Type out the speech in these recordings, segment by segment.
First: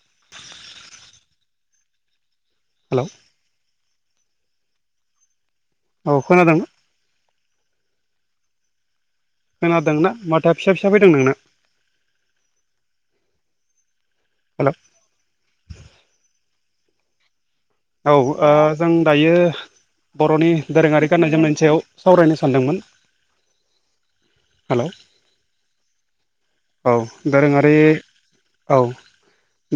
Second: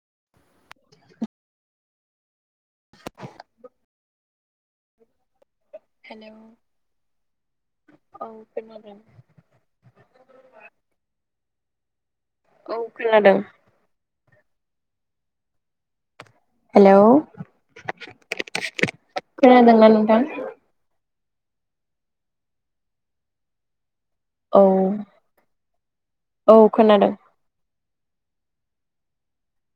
[inaudible] हेल' औ हेल खोनादों औ खोनादों। खोनादोंना माथोआ फिसा फिसा फैदों नोंना। औ खोनादों। हेल' हेल' औ ओ जों दायो खोनादोंना नोंथां? बर'नि दोरोङारि गाननाय जोमनायनि सायाव सावरायनो सानदोंमोन। औ हेल' औ। दोरोङारि औ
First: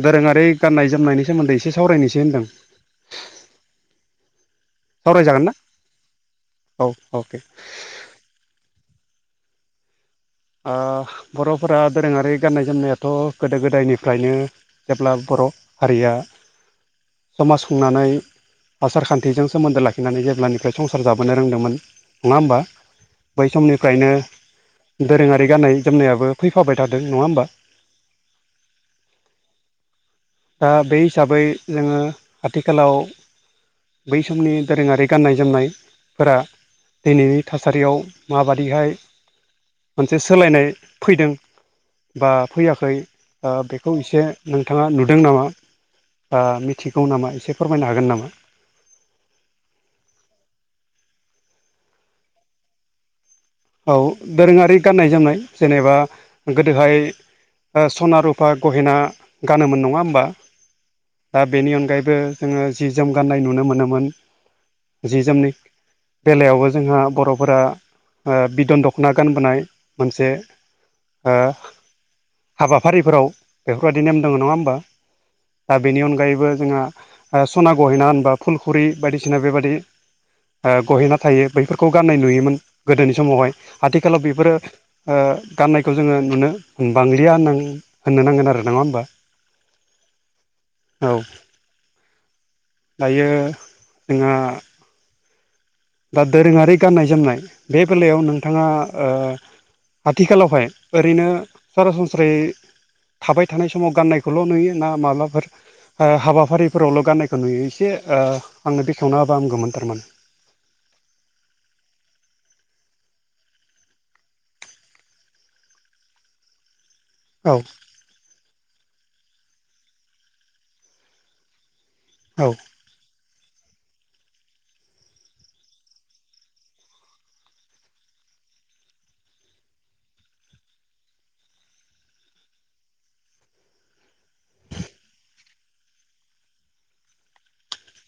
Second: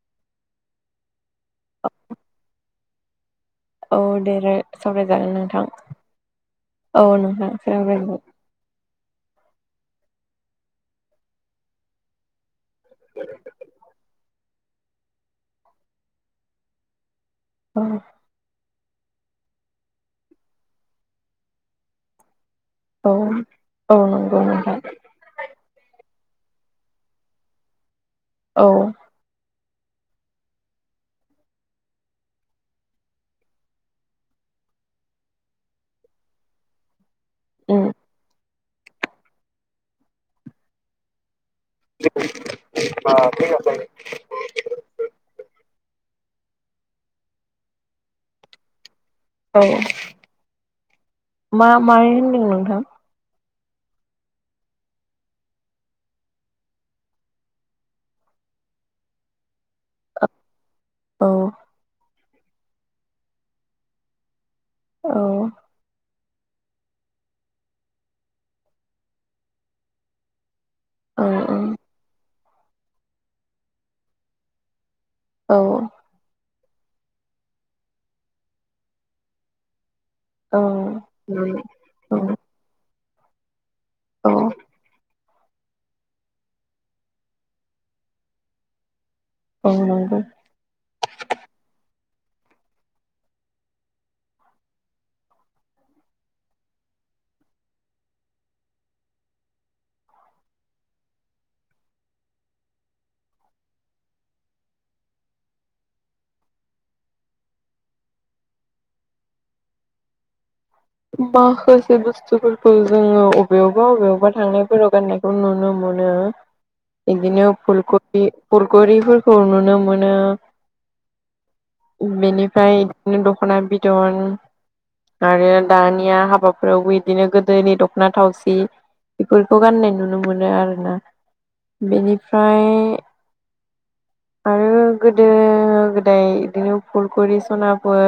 दोरोङारि गाननाय जोमनायनि सोमोन्दै एसे सावरायनोसै होन्दों। औ दे दे सावरायजागोन नोंथां औ नोंथां सावरायगोन। ओ बर'फोरा दोरोङारि गाननाय जोमनायाथ' गोदो गोदायनिफ्रायनो जेब्ला बर' हारिया समाज खुंनानै औ आसार खान्थिजों सोमोन्दो लाखिनानै जेब्लानिफ्राय संसार जाबोनो रोंदोंमोन नङा होमबा? बै औ औ समनिफ्रायनो नंगौ नोंथां दोरोङारि गाननाय जोमनायाबो फैफाबाय थादों नङा होमबा? औ। दा बे हिसाबै जोङो आथिखालाव बै समनि दोरोङारि गाननाय जोमनायफोरा दिनैनि उम थासारियाव माबादिहाय मोनसे सोलायनाय फैदों बा फैयाखै ओ बेखौ एसे नोंथाङा नु दों नामा बा मिथिगौ नामा एसे फोरमायनो हागोन नामा? औ मा मायो होनदों नोंथां? औ दोरोङारि गाननाय जोमनाय जेनेबा गोदोहाय सना रुपा गहेना गानोमोन नङा होमबा औ दा बेनि अनगायैबो जोङो जि जोम गान्नाय नुनो मोनोमोन औ जि जोमनि बेलायावबो जोंहा बर'फोरा बिदन दख'ना गानबोनाय मोनसे औ हाबाफारिफोराव बेफोरबायदि नेम दङ नङा होमबा औ दा बेनि अनगायैबो जोंहा सना गहेना होनबा फुलखुरि बायदिसिना बेबादि औ गहेना थायो बैफोरखौ गाननाय नुयोमोन गोदोनि समावहाय आथिखालाव बेफोरो ओ गाननायखौ जोंङो नुनो बांलिया होननानै होननो नांगोन आरो नङा होमबा औ नंगौ औ दायो जोंहा दा दोरोङारि गाननाय जोमनाय बे बेलायाव नोंथांङा ओ आथिखालावहाय ओरैनो सरासनस्रायै थाबाय थानाय समाव गाननायखौल' नुयो ना माब्लाफोर हाबाफारिफोरावल' गाननायखौ नुयो एसे ओ आंनो बेखेवना होबा हामगौमोन थारमाने माखासे बुस्थुफोरखौ जोंङो अबेयावबा अबेयावबा थांनायफोराव गाननायखौ नुनो मोनो [unintelligible] बिदिनो औ फुलखरि फुलखुरिफोरखौ नुनो मोनो बेनिफ्राय बिदिनो दख'ना बिद'न आरो दानिया हाबाफोरावबो बिदिनो गोदोनि दख'ना थावसि बेफोरखौ गाननाय नुनो मोनो आरोना बेनिफ्राय [unintelligible] आरो गोदो गोदाय इदिनो फुलखुरि सनाफोर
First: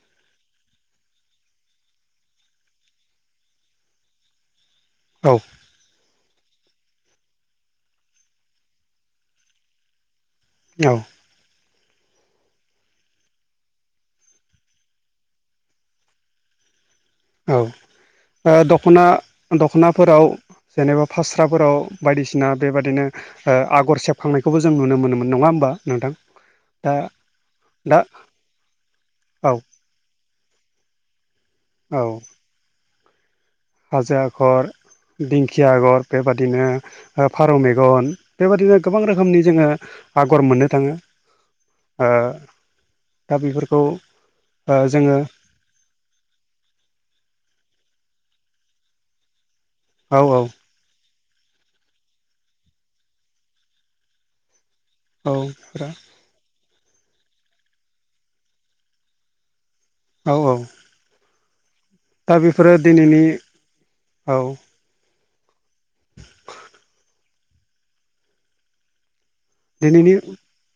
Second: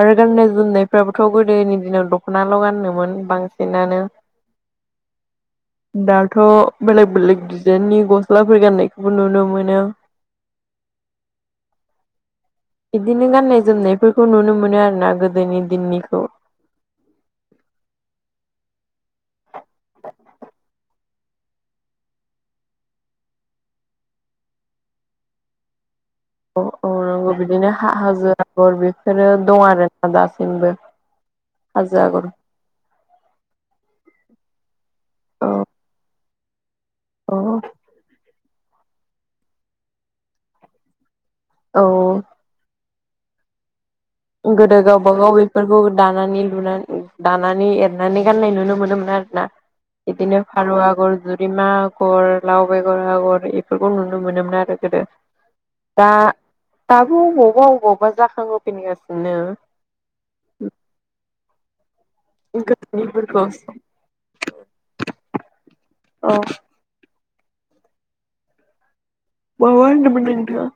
आरो गाननाय जोमनायफ्राबो थ' गोदोनि दिनाव दख'नाल' गानोमोन बांसिनानो औ दाथ' बेलेग बेलेग दिजाइननि गस्लाफोर गान्नायखौबो नुनो मोनो औ बिदिनो गान्नाय जोमनायफोरखौ नुनो मोनो आरो ना गोदोनि दिननि खौ औ ओ दख'ना दख'नाफोराव जेनेबा फास्राफोराव बायदिसिना बेबादिनो ओ आगर सेबखांनायखौबो जों नुनो मोनोमोन नंङा होमबा नोंथां औ औ दा नंगौ बिदिनो हा दा हाजो आगर बेफोरो औ दं आरो दासिमबो औ हाजो आगर हाजो आगर औ दिंखिया आगर बेबादिनो औ फारौ मेगन बेबादिनो गोबां रोखोमनि जोङो आगर मोननो थांङो औ ओ दा बेफोरखौ गोदो ओ गावबा जोङो गाव फोरखौ दानानै लुनानै दानानै एरनानै गाननाय नुनो मोनोमोन आरो ना औ इदिनो औ फारु आगर जुरिमा गर लाव बेगर आगर इफोरखौ नुनो मोनोमोन आरो गोदो औ दा दाबो अबावबा अबावबा जाखांहोफिनगासिनो औ औ दा बेफोरो दिनैनि गोदोनिफोरखौ औ औ माबा दिनैनि होनदोमोन नोंथांआ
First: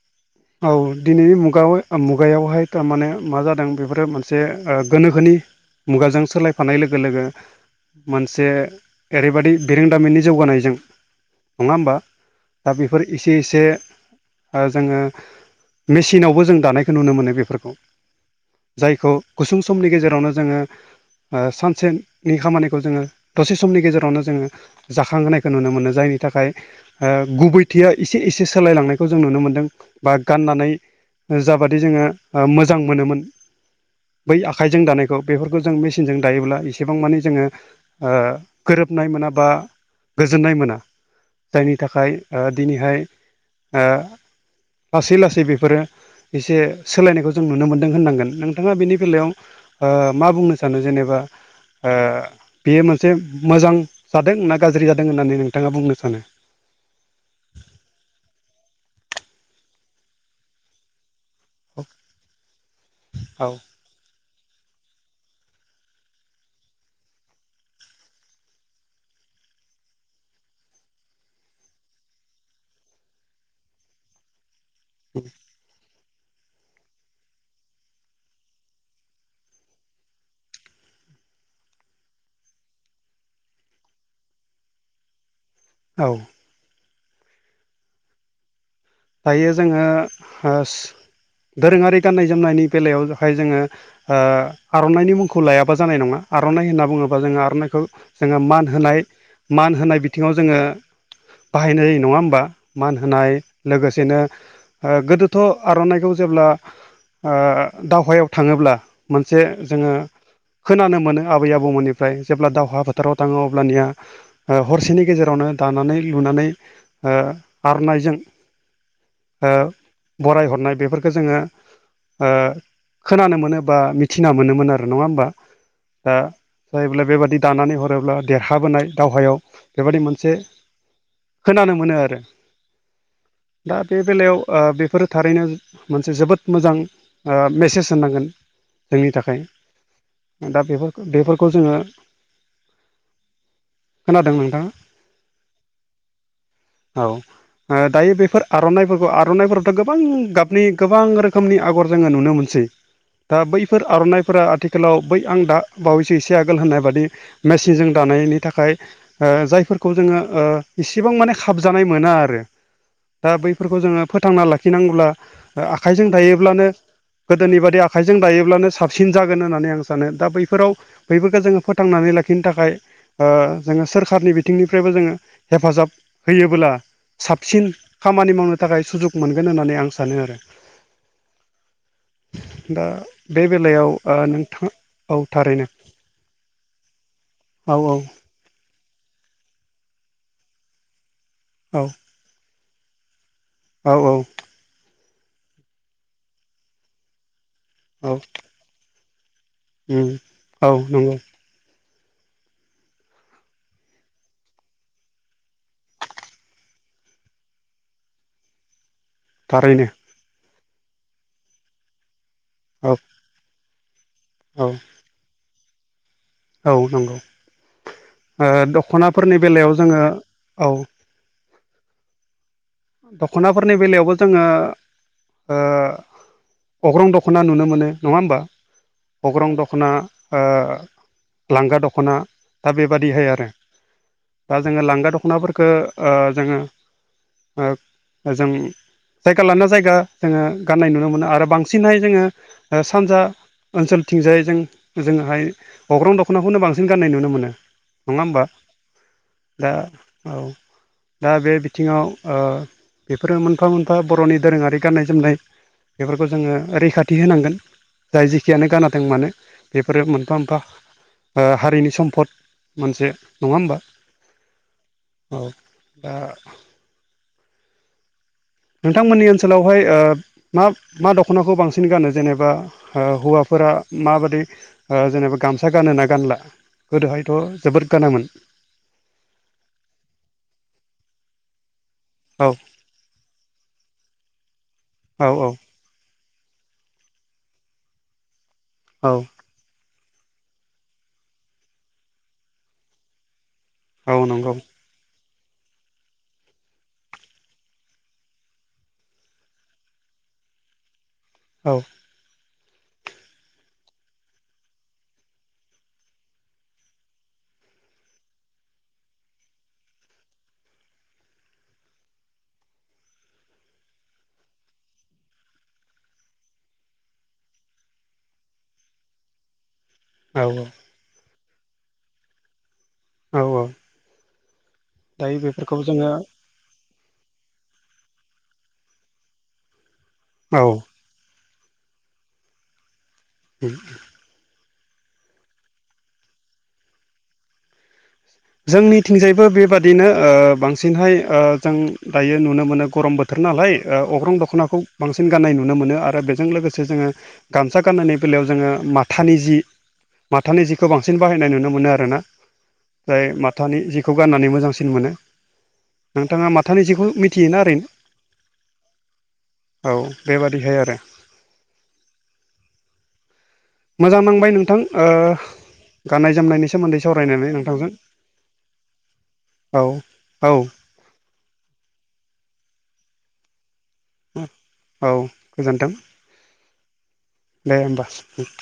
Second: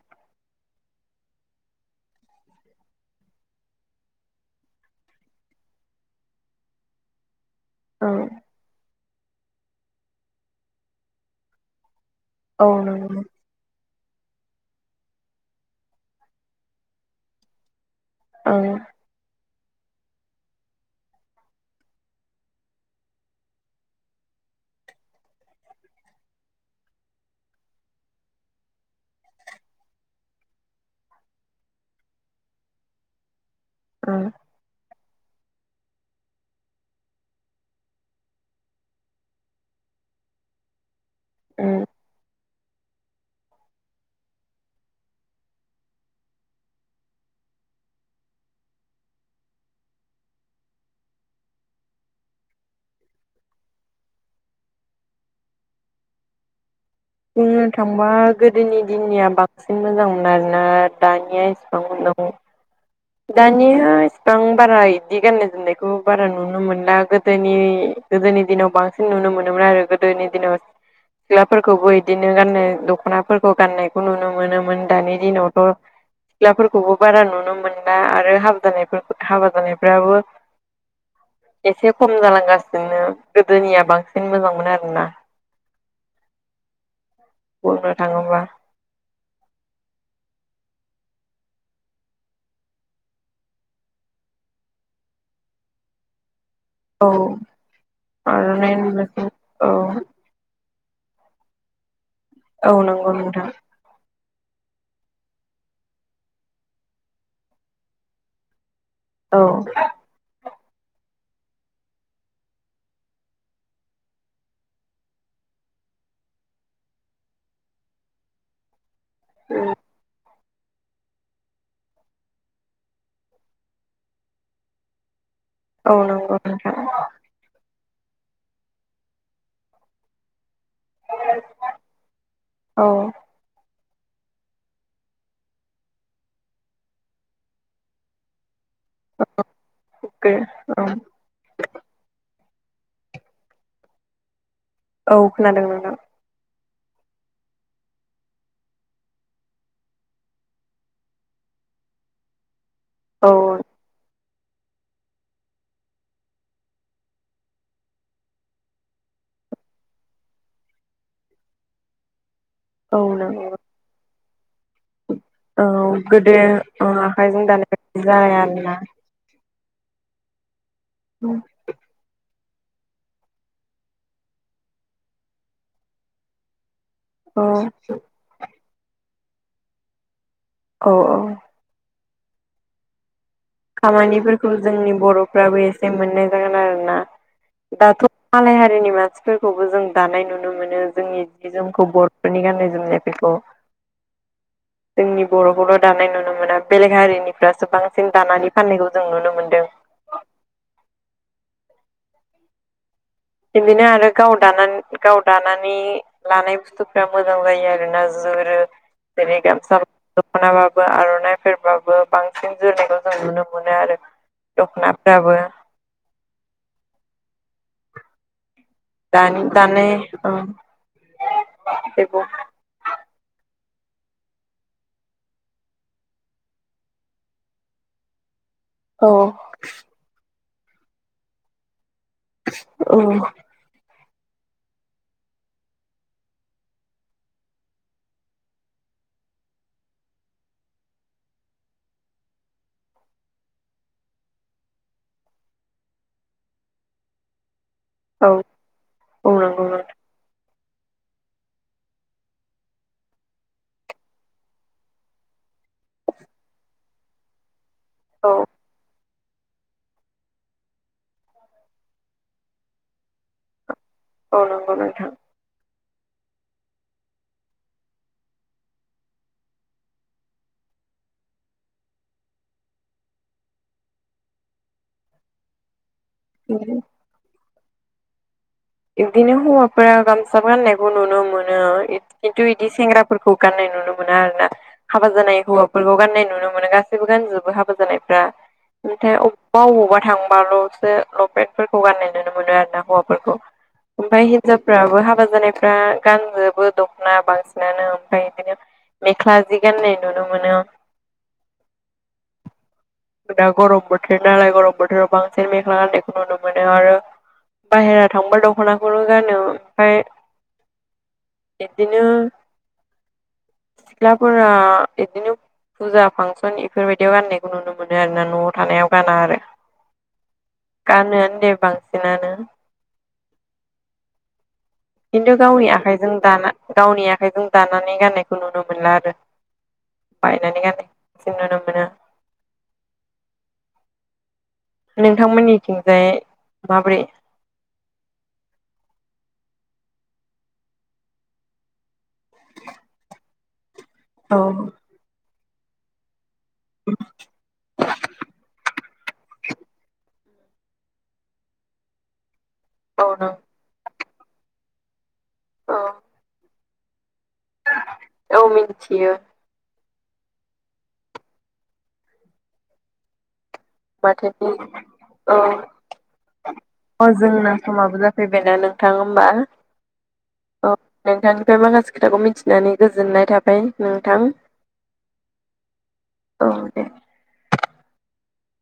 औ दिनैनि मुगाव मुगायावहाय थारमाने मा जादों बेफोरो मोनसे ओ गोनोखोनि मुगाजों सोलायफानाय लोगो लोगो मोनसे औ ओरैबादि बिरोंदामिननि जौगानायजों नंङा होमबा? औ ओ बेफोर नंगौ एसे एसे ओ जोंङो मेसिनावबो जों दानायखौ नुनो मोनो बेफोरखौ ओं जायखौ गुसुं समनि गेजेरावनो जोंङो ओ सानसेनि खामानिखौ जोंङो दसे समनि गेजेरावनो जोंङो जाखांहोनायखौ नुनो मोनो जायनि थाखाय ओ गुबैथिया एसे एसे सोलायलांनायखौ जों नुनो मोनदों। बा गाननानै जाबादि जोंङो ओ मोजां मोनोमोन बै आ खाइजों दानायखौ बेफोरखौ जों मेसिनजों दायोब्ला एसेबां मानि जोङो ओ गोरोबनाय मोना बा गोजोननाय मोना। ओं जायनि थाखाय ओ दिनैहाय ओ लासै लासै बेफोरो एसे सोलायनायखौ जों नुनो मोनदों होननांगोन नोंथाङा बेनि बेलायाव मा बुंनो सानो जेनेबा ओ बेयो मोनसे मोजां जादों ना गाज्रि जादों होननानै नोंथाङा बुंनो सानो? बुंनो थांबा गोदोनि दिननिया बांसिन मोजांमोन आरोना दानिया औ नंगौ औ दानिया बां बारा इदि गाननाय जोमनायखौ बारा नुनो मोनला गोदोनि गोदोनि दिनाव बां नुनो मोनोमोन आरो गोदोनि दिनाव सिख्लाफोरखौबो इदिनो गाननो दख'नाफोरखौ गाननायखौ नुनो मोनोमोन। दानि दिनावथ' सिख्लाफोरखौबो बारा नुनो मोन ला आरो हाबा जानायफोरखो हाबा जानायफ्राबो एसे खम जालांगासिनो गोदोनिया बांसिन मोजांमोन आरोना। औ। बुंनो थाङोब्ला। दायो जोङो होस दोरोङारि गाननाय जोमनायनि बेलायावहाय जोङो ओ आर'नाइनि मुंखौ लायाबा जानाय नङा आर'नाइ होनना औ बुंङोबा जोङो आर'नाइखौ जोङो मान आर'नाइ होनाय होनब्लाथ' मान औ होनाय बि थिङाव जोङो बाहायनाय जायो नङा होमबा? औ मान नंगौ होनाय नोंथां लोगोसेनो ओ गोदोथ' आर'नाइखौ जेब्ला ओ दावहायाव थांङोब्ला मोनसे औ जोङो खोनानो मोनो आबै आबौमोननिफ्राय जेब्ला दावहा फोथाराव थांङो अब्लानिया ओ हरसेनि गेजेरावनो दानानै लुनानै ओ आर'नायजों ओ बराय हरनाय बेफोरखौ जोङो ओ खोनानो मोनो बा मिथिना मोनोमोन आरो नङा होमबा? औ दा नंगौ नोंथां जायोब्ला बेबायदि दानानै हरोब्ला देरहाबोनाय दावहायाव बेबायदि मोनसे खोनानो मोनो आरो। औ। दा बे बेलायाव ओ बेफोरो थारैनो मोनसे जोबोद मोजां। ओ मेसेज होनांगोन। जोंनि थाखाय दा बेफोरखो बेफोरखौ जोङो खोनादों नोंथाङा? औ खोनादों नोंथां। औ ओ दायो बे फोर आर'नाइफोरखौ आर'नाइफोरावथ' गोबां गाबनि गोबां रोखोमनि आगर जोङो नुनो मोनसै। औ दा बैफोर आर'नाइ फोरा आथिखालाव बै आं दा बावैसो एसे आगोल होननाय बादि मेसिनजों दानायनि थाखाय ओ जायफोरखौ जोङो ओ इसेबां माने खाबजानाय मोना आरो। औ दा नंगौ बैफोरखौ जोङो फोथांना लाखिनांगौब्ला औ आखाइजों गोदो दायोब्लानो ओ आखाइजों गोदोनि दानाय बादि आखाइजों जाया दायोब्लानो आरोना साब सिन जागोन होननानै आं सानो दा बैफोराव बैफोरखौ जोङो फोथांनानै लाखिनो थाखाय जोङो सोरखारनि बिथिंनिफ्रायबो जोङो हेफाजाब होयोबोब्ला औ साबसिन खामानि मावनो थाखाय सुजुग मोनगोन होननानै आं सानो आरो औ औ दा बे बेलायाव खामानिफोरखौ नोंथाङ जोंनि औ बर'फ्राबो थारैनो एसे मोननाय जागोन आरोना औ औ दाथ' मालाय हारिनि मानसिफोरखौबो जों दानाय नुनो मोनो जोंनि जि जोंखौ बर' बेनि गाननाय जोमनाय बेखौ औ औ जोंनि बर'खौल' दानाय नुनो मोना बेलेग हारिनिफ्रासो औ बांसिन दानानै फाननायखौ जों नुनो मोन्दों औ नंगौ बिदिनो आरो गाव द गाव दानानै लानाय बुस्थुफ मोजां जायो आरोोना जोरो जेरै गामसा थारैनो दखनााबाबो आर'नाइफोरेरबाबो बांसिन औ जोरनायखौ जों नुनो मोनो मोनो आरो औ दख'नाफ्राबो औ नंगौ दख'नाफोरनि बेलायाव जोङो औ बेबो दख'नाफोरनि बेलायावबो जोङो अख्रं दख'ना नुनो मोनो नङा होमबा औ अग्रं दख'ना ला दख'ना दा बेबादिहाय औ आरो दा जोङो लांगा दख'नाफोरखौ जोङो जों जायगा लाना जायगा जोङो गाननाय नुनो मोनो आरो बांसिनहाय जोङो सानजा ओनसोलथिंजायजों जोंहाय हग्रां दख'नाखौनो बांसिन गाननाय नुनो मोनो नङा औ होमबा औ नंगौ दा नोंथां औ दा बे बिथिङाव ओ बेफोरो मोनफा मोनफा बर'नि दोरोङारि गाननाय जोमनाय बेफोरखौ जोङो रैखाथि होनांगोन जाय औ जेखियानो गानादों मानो बेफोरो मोनफा मोनफा हारिनि सम्फद मोनसे नङा होमबा औ नंगौ नोंथा औ दा नोंथांमोननि ओनसोलावहाय मा मा दख'नाखौ बांसिन गानो जेनेबा हौवाफोरा माबादि जेनेबा गामसा गानोना गानला उम गोदोहायथ' जोबोद गानामोन बिदिनो हौवाफोरा गामसा गाननायखौ नुनो मोनो खिन्थु औ बिदि सेंग्रा फोरखौ गाननाय नुनो मोना आर ना हाबा जानाय औ हौवा फुलबाव गाननाय नुनो मोनो गासैबो गानजोबो हाबो जानायफ्रा औ ओमफ्राय अबाबावबा थांबाल'सो लपेटफोरखौ गाननाय नुनो मोनो आरो ना हौवाफोरखौ औ ओमफाय नंगौ हिनजावफ्राबो हाबा जानायफ्रा गानजोबो दख'ना बांसिनानो ओमफ्राय बिदिनो मेख्ला जि गाननाय नुनो मोनो औ दा गरम बोथोर नालाय गरम बोथोराव बांसिन मेख्ला गान्नायखौ नुनो मोनो आरो बाहेरा थांब दख'नाखौनो गानो ओमफाय एदिनो सिख्लाफोरा बिदिनो फुजा फांसन इफोरबायदियाव गान्नायखौ नुनो मोनो मोनो आरोन न'आव थानायाव गाना आरो औ औ गानोआानो दे बांसिनानो औ औ खिन्थु दायो गावनि बेफोरखौ जोङो आखाइजों दाना गावनि आखाइजों दानानै गाननायखौ नुनो मोनला आरो बायनानै औ गाननाय जों नुनो मोनो। उम। नोंथांमोननिथिंजाय माब्रै जोंनिथिंजायबो बेबादिनो ओ बांसिनहाय ओ जों दायो नुनो मोनो गरम बोथोर नालाय ओ अग्रं औ दख'नाखौ बांसिन गाननाय नुनो मोनो आरो बे बेजों लोगोंसे जोङो गामा गान्नायनि बेलायाव जोङो मा थानि जि माथानि जिखौ बांसिन बाहायनाय नुनो मोनो आरो ना। औ जाय नों माथानि जिखौ गान्नानै मोजांसिन मोनो औ नोंथाङा माथानि जिखौ मि थियोना औ मिथियो ओरैनो औ बेबादिहाय आरो। मोजां माथो नांबाय नोंथां ओ औ गाननाय जोमनायनि सोमोन्दै अ जोंना सावरायनानै नोंथांजों समाबो जाफैबायना नोंथां होमबा औ औ। औ नोंथांनिफ्राय माखासे खोथाखौ मिथिनानै गोजोननाय थाबाय। नोंथां औ गोजोन्थों औ दे। दे होमबा उम।